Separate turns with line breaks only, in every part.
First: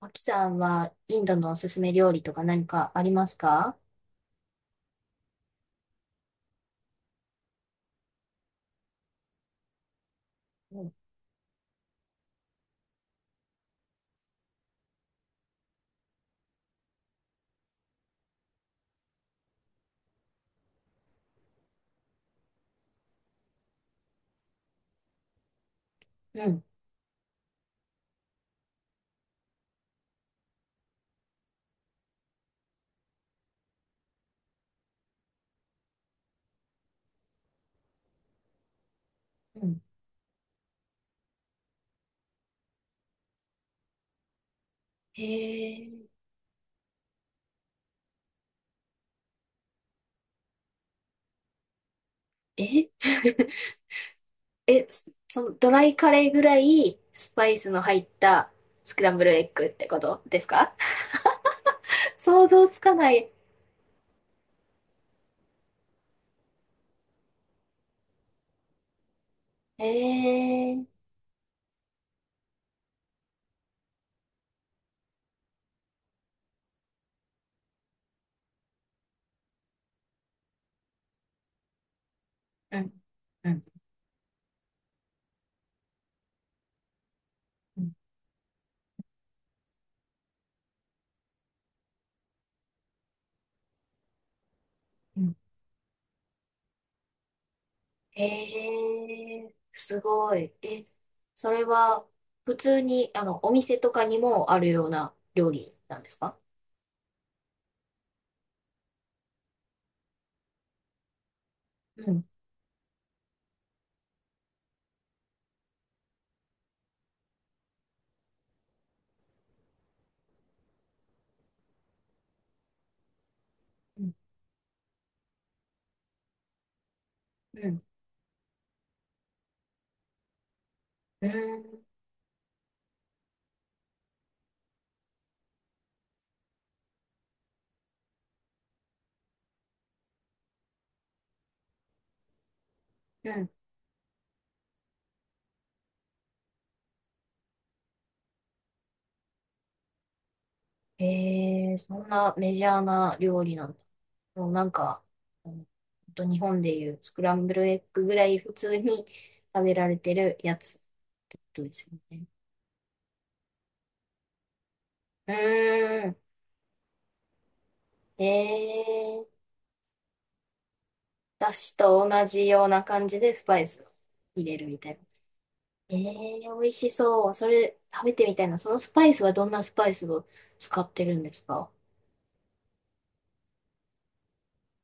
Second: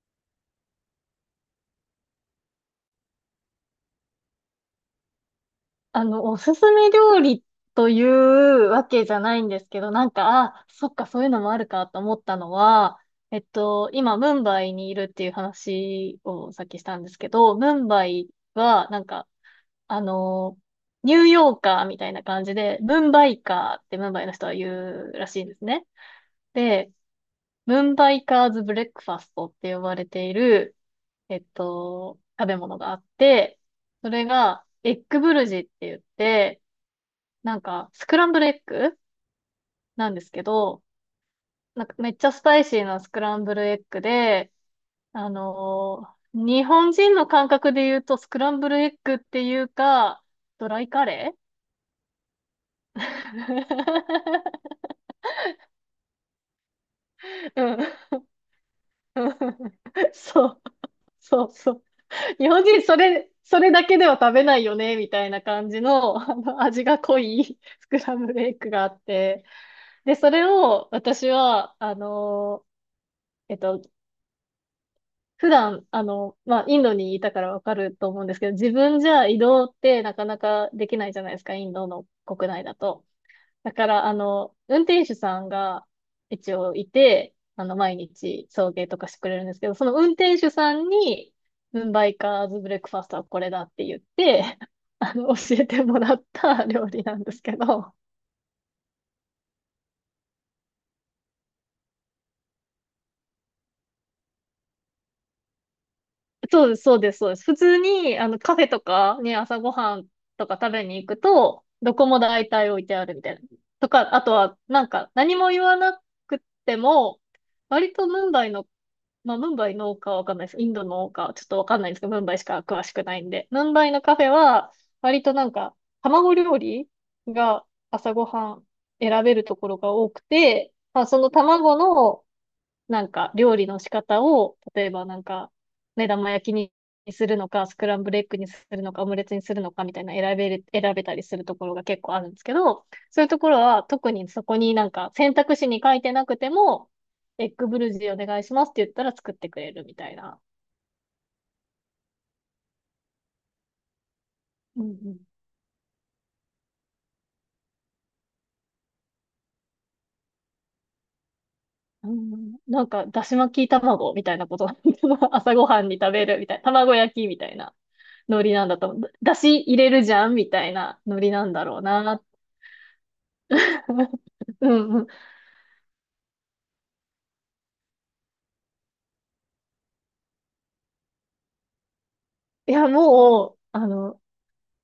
マキさんはインドのおすすめ料理とか何かありますか？
おすすめ料理というわけじゃないんですけど、なんか、あ、
う
そ
ん。
っか、そういうのもあるかと思ったのは、今、ムンバイにいるっていう話をさっきしたんですけど、ムンバイは、なんか、あの、ニューヨーカーみたいな感じで、ムンバイカーってムンバイの人は言うらしいんですね。
うん。
で、ムンバイカーズブレックファストって呼ばれている、食べ物があって、それが、エッグブルジって言って、なんか、スクランブルエッグ
うん。
なんですけど、なんかめっちゃスパイシーなスクランブルエッグで、
へえ。
日本人の感覚で言うとスクランブルエッグっていうか、ドライカレ
え、 え、そのドライカレーぐらいスパイス
ー
の
うん。
入ったスクランブ
う
ル
ん、
エッグってことです
そう、
か？
そうそう。
想
日本
像つ
人
か
そ
な
れ、
い。
それだけでは食べないよね、みたいな感じの、あの味が濃いスクランブルエッグがあって、
へ
で、それ
え。
を私は、ーえっと、普段、まあ、インドにいたからわかると思うんですけど、自分じゃ移動ってなかなかできないじゃないですか、インドの国内だ
うん。
と。
うん。
だから、運転手さんが一応いて、
うん。
毎日送迎とかしてくれるんですけど、その運転手さんに、ムンバイカーズブレックファーストはこれだって言って、
うん。
教えてもらった料理なんですけど、
へえ。すごい。え、それは普通にあのお店とかにもあるような料理なんですか？
そうです、そうです、そうです。普通に、カフェとかね、朝ごはんとか食べに行くと、どこ
う
も
ん。
大体置いてあるみたいな。とか、あとは、なんか、何も言わなくても、割とムンバイの、まあ、ムンバイのかわかんないです。インドのか、ちょっとわかんないんですけど、ムンバイしか詳しくないんで。ムンバイの
うん。
カフェは、割となんか、卵料理が
うん。
朝ごはん選べるところが多くて、まあ、そ
う
の卵
ん。
の、なんか料理の仕方を、例えばなんか、目玉焼きにするのか、スクランブルエッグにするのか、オムレツにするのかみたいな選べたりするところが結構あるんですけど、そういう
う
と
ん。
ころは特にそこになんか選択肢に書いてなくても、エッグブルジーお願いしますって言ったら作ってくれるみたいな。
えー、そんなメジャーな料理なんだ。もうなん
うんう
か、
ん。
うん、ほんと日本でいうスクランブルエッグぐらい普通に食べられてるやつってことですよ
う
ね。
ん、なんか、だし巻き卵みたいなこと。
う
朝ごはんに
ー
食
ん。
べるみたいな。卵焼きみたいな。
え
ノリなんだと思う。だ
ー、
し入れるじゃんみたいなノリな
だ
んだ
し
ろう
と
なっ
同じような感じでスパイスを 入れる
う
みたい
ん
な。
うん。
えー、美味しそう。それ食べてみたいな。そのスパイスはどんなスパイスを使ってるんですか？
いや、もう、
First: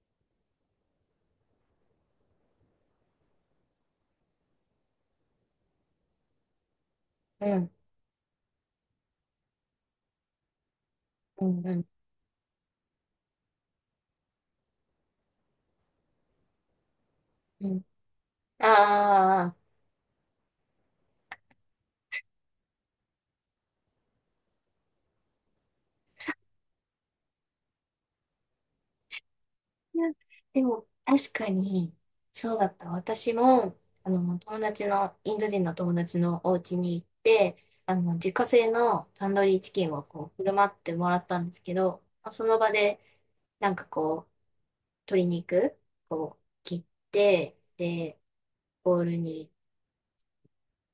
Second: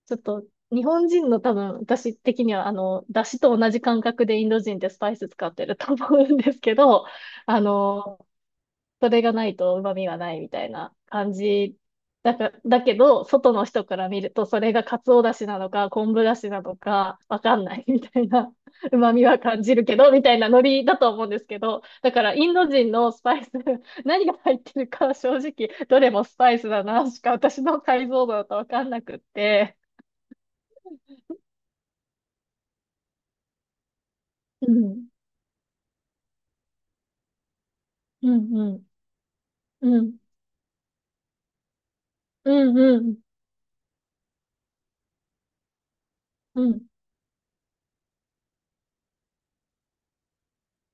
ちょっと、日本人の多分、私的には、だしと同じ感覚でインド人ってスパイス使ってると思うんですけど、
う
あ
ん。
の、それがないと旨味はないみたいな感
うんう
じ
ん。
だけど、外の人から見ると、それが鰹だしなのか、昆布だしなのか、わかん
う
な
ん。
いみたいな、旨味は
あ
感
あ。
じるけど、みたいなノリだと思うんですけど、だからインド人のスパイス、何が入ってるか正直、どれもスパイスだな、しか私の解像度だとわかんなくって。
いや、でも、確かに、そうだった。私も、友
う
達
ん、
の、インド人の友達のお家に行って、
う
自家
ん、
製
うん、
のタンドリーチキンを
うん、
こう、振る舞ってもらったんですけど、まあその場
うん、
で、
うん、
なんかこう、鶏肉を
うん、う
切
ん、
って、で、ボウルに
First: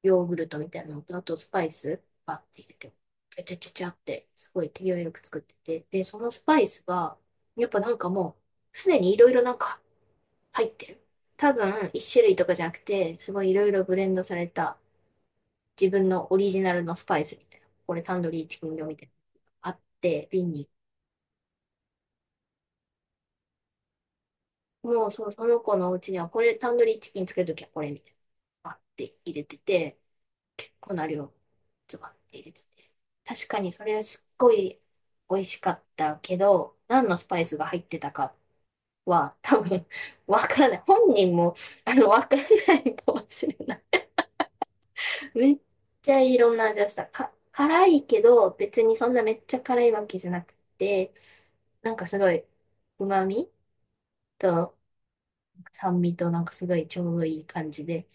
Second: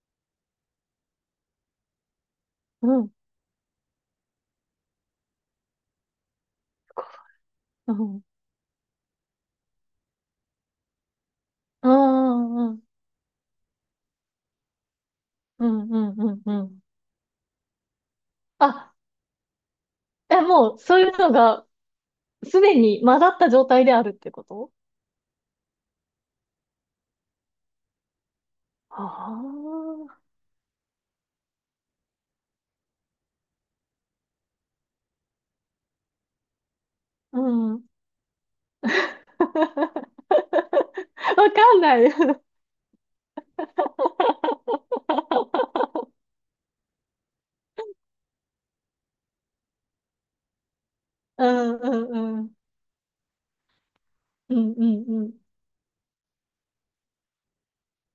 ヨーグルトみたいなのと、あとスパイス、バッて入れ
う
て、
ん、
ちゃちゃちゃちゃって、すごい手際よく作ってて、で、そのスパイスが、やっぱな
う
んか
ん、
もう、すでにいろいろなんか入ってる。多
う
分、一種類とかじゃ
ん、う
なく
ん、
て、すごいいろいろブレンドされた
うん、
自分
う
のオ
ん、
リ
う
ジナ
ん。
ルのスパイスみたいな。これタンドリーチキン用
あ、
みたいなのがあって、
え、
瓶に。
もう、そういうのが、すでに混ざった状態であるってこと？
もうその子のうちには、これタンドリーチキン作るときはこれみたいな、あって入れてて、
あ
結構な量、ズバって入れてて。確かにそれはすっごい美味しかったけど、何のス
あ
パ
ー、
イ
う
スが
ん。
入
わ
ってたかは、多分、わからない。本人も、
かんない。
わからないかもしれない。めっちゃいろんな味をした。辛いけど、別にそんなめっちゃ辛いわけじゃなくて、
うん
なんか
う
すご
んう
い、
ん。
旨味
うん
と
うんうん。
酸味となんかすごいちょうどいい感じで、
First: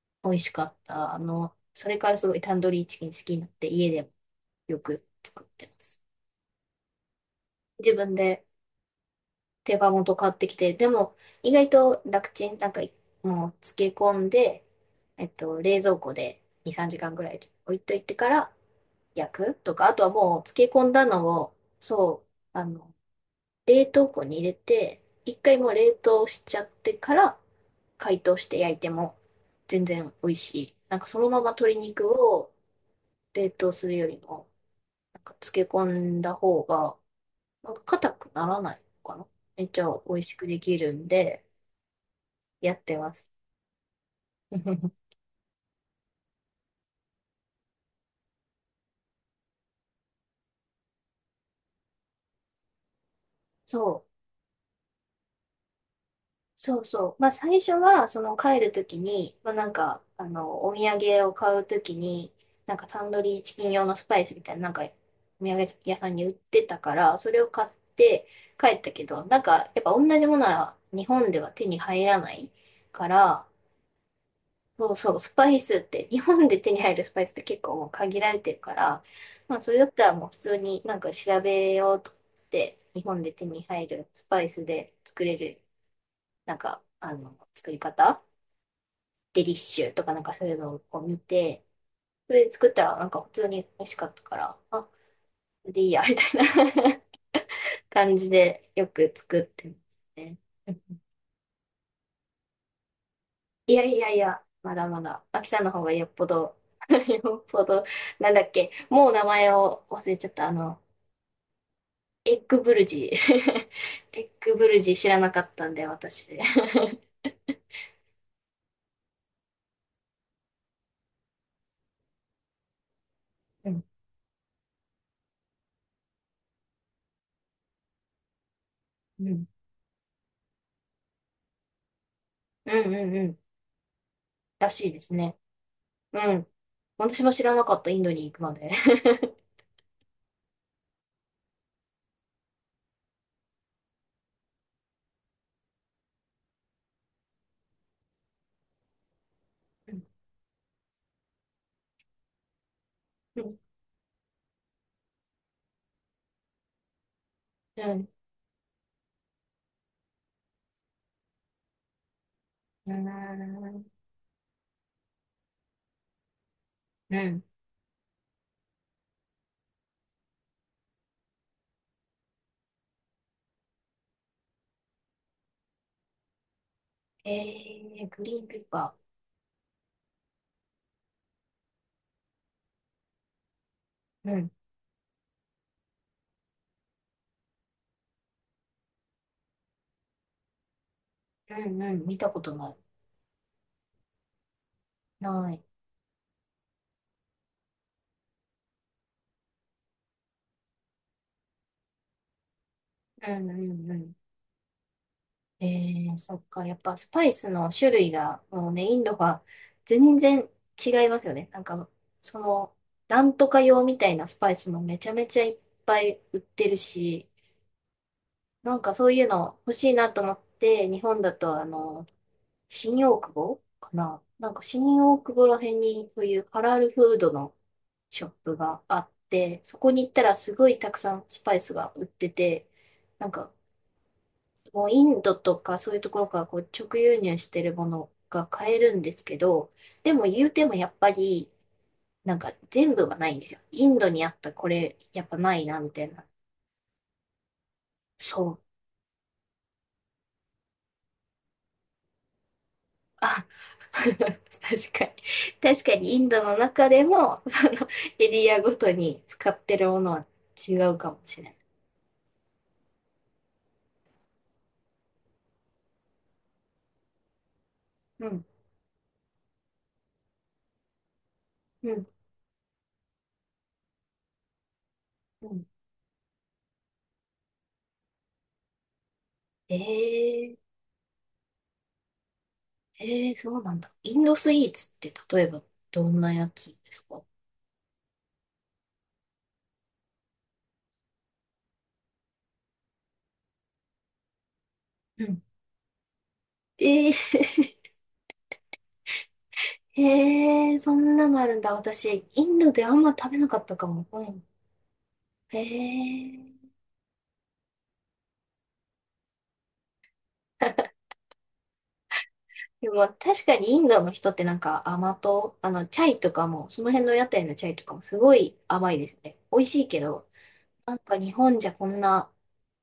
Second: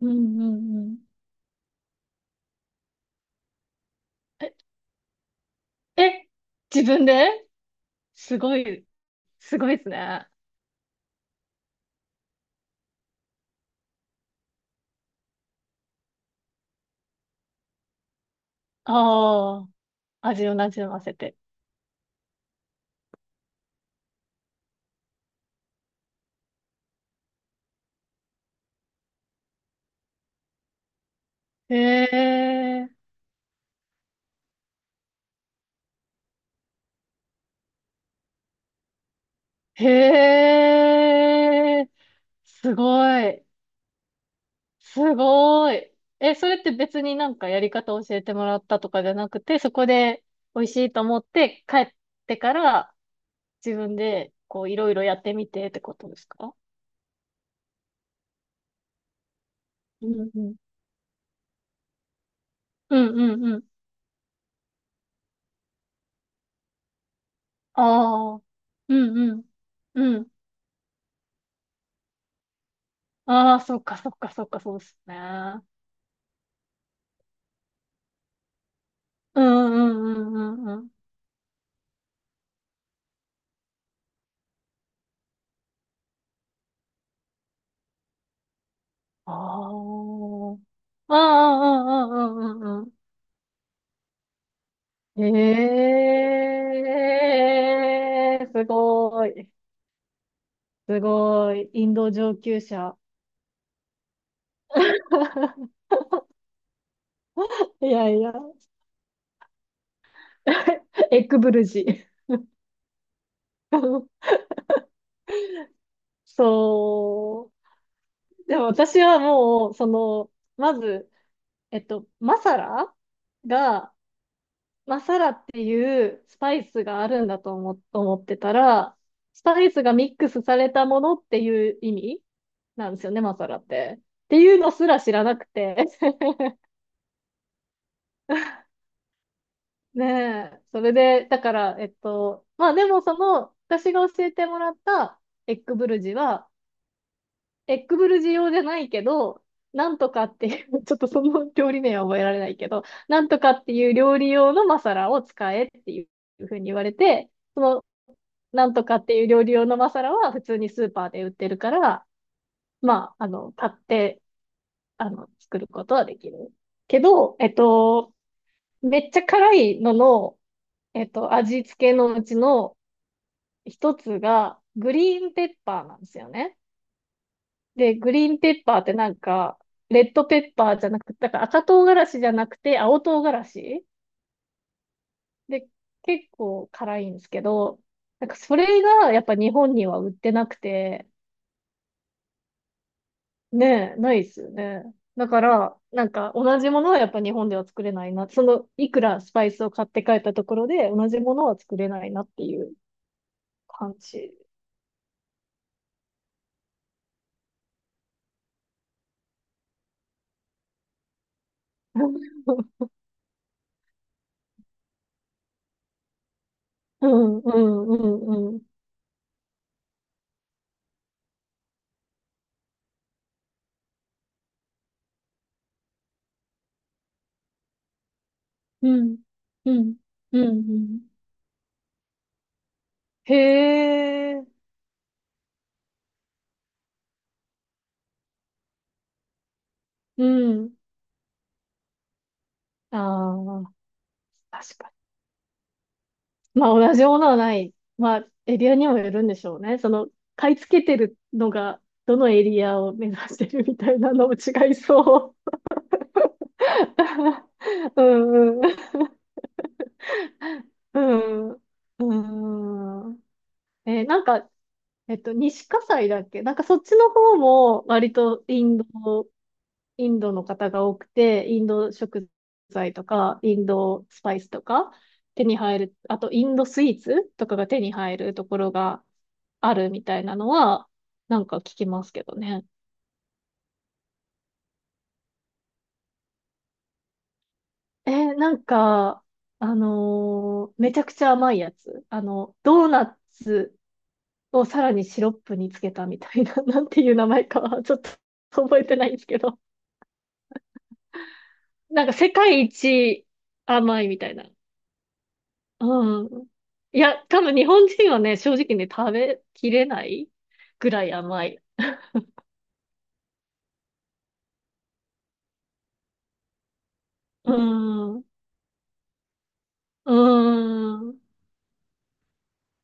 う
美味
んう
しか
ん
っ
うん。
た。それからすごいタンドリーチキン好きになって、家でもよく作ってます。
え、え、自分で
自分
す
で
ごい、すごい
手
です
羽
ね。
元
あ
買ってきて、でも意外と楽ちん、なんかもう漬け込んで、冷蔵庫で2、3時間ぐらい置いといてから、薬
あ、
とか、あとはもう
味を
漬
な
け
じ
込ん
ま
だ
せ
の
て。
を、そう、冷凍庫に入れて、一回もう冷凍しちゃってから解凍して焼いても全然美味しい。なんかそのまま
へ
鶏肉を
え、
冷凍するよりも、なんか漬け込んだ方が、なんか硬くならないのかな。めっちゃ美味しく
へ
できるんで、
え、
や
す
ってま
ご
す。
い。す ごい。え、それって別になんかやり方教えてもらったとかじゃなくて、そこで美味しいと思って帰ってから自
そ
分
う。
でこういろいろやってみてってことですか？
そうそう。まあ最初は、その帰るときに、まあなんか、
うんうん。
お土産を買うときに、なんか
う
タ
ん
ンド
う
リー
ん
チ
うん。
キン用のスパイスみたいな、なんか、お土産屋さんに売ってたから、それを買って
ああ。
帰った
う
け
ん
ど、
う
なん
ん。
か、やっぱ同
う
じ
ん。
ものは日本では手に入らないから、
ああ、そっかそっかそっか、そうで
そう
す
そ
ね。
う、スパイスって、日本で手に入るスパイスって結構もう限られてるから、
う
まあそ
ん
れだったらもう
うん
普
う
通
んうん
に
うん。
なんか調べようと思って、日本で手に入るスパイスで作れるなんか、作り方デリッシュ
あ
とかなんかそういうのをこう
あ。
見
ああ、
て、
うんう
それで
んうんう
作っ
んう
た
ん。
らなんか普通に美味しかったから、あ、でいい
え、
や、みたいな 感じ
えー、す
でよく
ご
作っ
い。
てますね。
すごい。インド上級者。
いやいやいや、まだまだ、あきさんの方 がよっぽど よっぽど、
いやい
な
や。
んだっけ、もう名前を忘れちゃった、
エッグブルジ。
エッグブルジー。エッグブルジー知らなかったんで、私。
そう。でも私はもう、その、まず、マサラ
うん、
が、マサラっていうスパイスがあるんだと思ってたら、
う
ス
ん、
パイスがミックスされたものっていう意味
う
な
ん、
んで
う
すよ
ん、
ね、
う
マ
ん、
サラって。っていう
ら
のす
しいで
ら知
す
らな
ね。
くて。
うん。私も知らなかった、インドに行くまで。
ねえ、それで、だから、まあでもその、私が教えてもらったエッグブルジは、エッグブルジ用じゃないけど、な
う
ん
ん。
とかっていう、ちょっとその料理名は覚えられないけど、なんと
う
か
ん。
っていう料理用のマサラを使えっていうふうに言われて、なんとかっていう料理用のマサラは普通にスーパーで売ってるから、
う
まあ、買っ
ん。
て、作ることはできる。け
う
ど、
ん。
めっちゃ辛いのの、味付けのうちの、一つが、グリーンペッパーなんですよね。
え
で、
ー、
グ
グ
リーン
リーン
ペ
ペッ
ッパーって
パ
なんか、レッドペッパーじゃなくて、だから赤唐辛子じゃなくて青唐辛子
ー。うん。
で、結構辛いんですけど、なんかそれがやっぱ日本には売ってなくて、
うんうん。見たことない。
ねえ、ないですよね。だか
ない。
ら、なんか同じものはやっぱ日本では作れないな。その、いくらスパイスを買って帰ったところで同じものは作れないなっていう
うんうんう
感
ん。
じ。
えー、そっか。やっぱスパイスの種類が、もうね、インドは全然違いますよね。なんか、その、なんとか用みたいなスパイスもめちゃめちゃいっぱい売ってる
う
し、
んうんうんうん
なんかそういうの欲しいなと思って、日本だと新大久保かな、なんか新大久保ら辺にそういうハラルフードのショップが
う
あっ
ん、
て、
う
そこ
ん、
に行ったら
うん、
すご
う
いたく
ん。
さんスパイスが売ってて、なんか
へえ、
もうインドとかそういうところからこう直輸入してるものが買えるんですけど、でも
う
言うて
ん。
もやっぱりなんか全部はないんですよ。
ああ、
インドにあったこ
確か
れやっぱないなみたいな。
に。まあ、同じものはない。まあ、
そ
エ
う。
リアにもよるんでしょうね。その、買い付けてるのが、どのエリアを目指し
あ、
てるみた いなのも違い
確かに。
そう。
確かにインドの中でも、その
う
エリ
ん、
ア
う
ご
ん、
とに使ってるものは違うかもしれない。
うん。うん。えーなんか、西葛西だっけ、なんかそっちの方も割
う
と
ん、
インドの方が多くて、インド
うん、
食材とか、インドスパイスとか手
う
に
ん。
入る、あとインドスイーツとかが手に入るところがあ
え
るみたいなの
ー、
は、なんか聞きますけどね。
えー、そうなんだ。インドスイーツって例えばどんなやつですか？
えーなんか、めちゃくちゃ甘いやつ。あの、ドーナツをさらにシ
う
ロッ
ん。
プにつけたみたいな、なんて
え
いう
ー、
名前かはちょっと覚えてないんですけど。
えー、そんなのあるんだ。
なんか
私、イ
世
ン
界
ドであんま
一
食べなかったか
甘
も。
いみ
う
たい
ん。
な。
え
うん。
ー
いや、多分日本人はね、正直ね、食べきれないぐらい甘い。
でも確かにインドの人ってなんか甘党、チャイとかも、その辺の屋台
う
のチャイとかもす
ん。
ごい甘いですね。美味しいけど、
う
なんか
ん。
日本じゃこんな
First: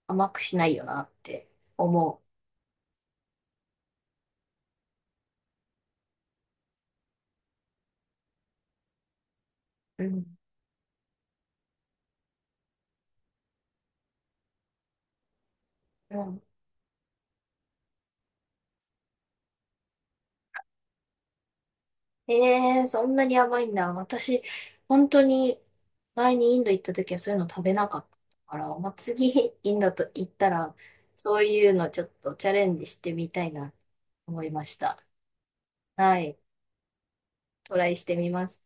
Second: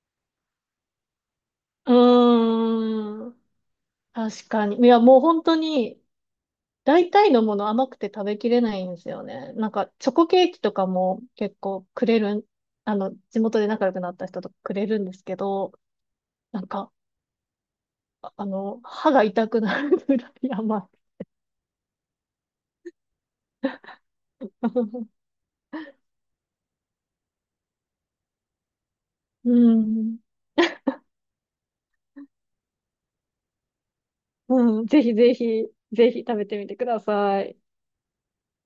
甘くしないよなって思
うん。確かに。いや、もう本当に、大体のもの甘くて食べきれないんですよね。なんか、
う。う
チョコ
ん。
ケーキとかも結構くれるん、あの、地元で仲良くなった人とかくれるんですけど、
うん。
なんか、あの、歯が痛くなるぐらい甘い。
えー、そんなに甘いんだ。私、本当 に前にインド行った時はそういうの食べなかったから、まあ、次
う
インドと
ん。
行ったら、そういうのちょっとチャレンジしてみたいなと思いまし
うん。ぜ
た。
ひぜひ、ぜ
は
ひ食
い。
べてみてください。
トライしてみます。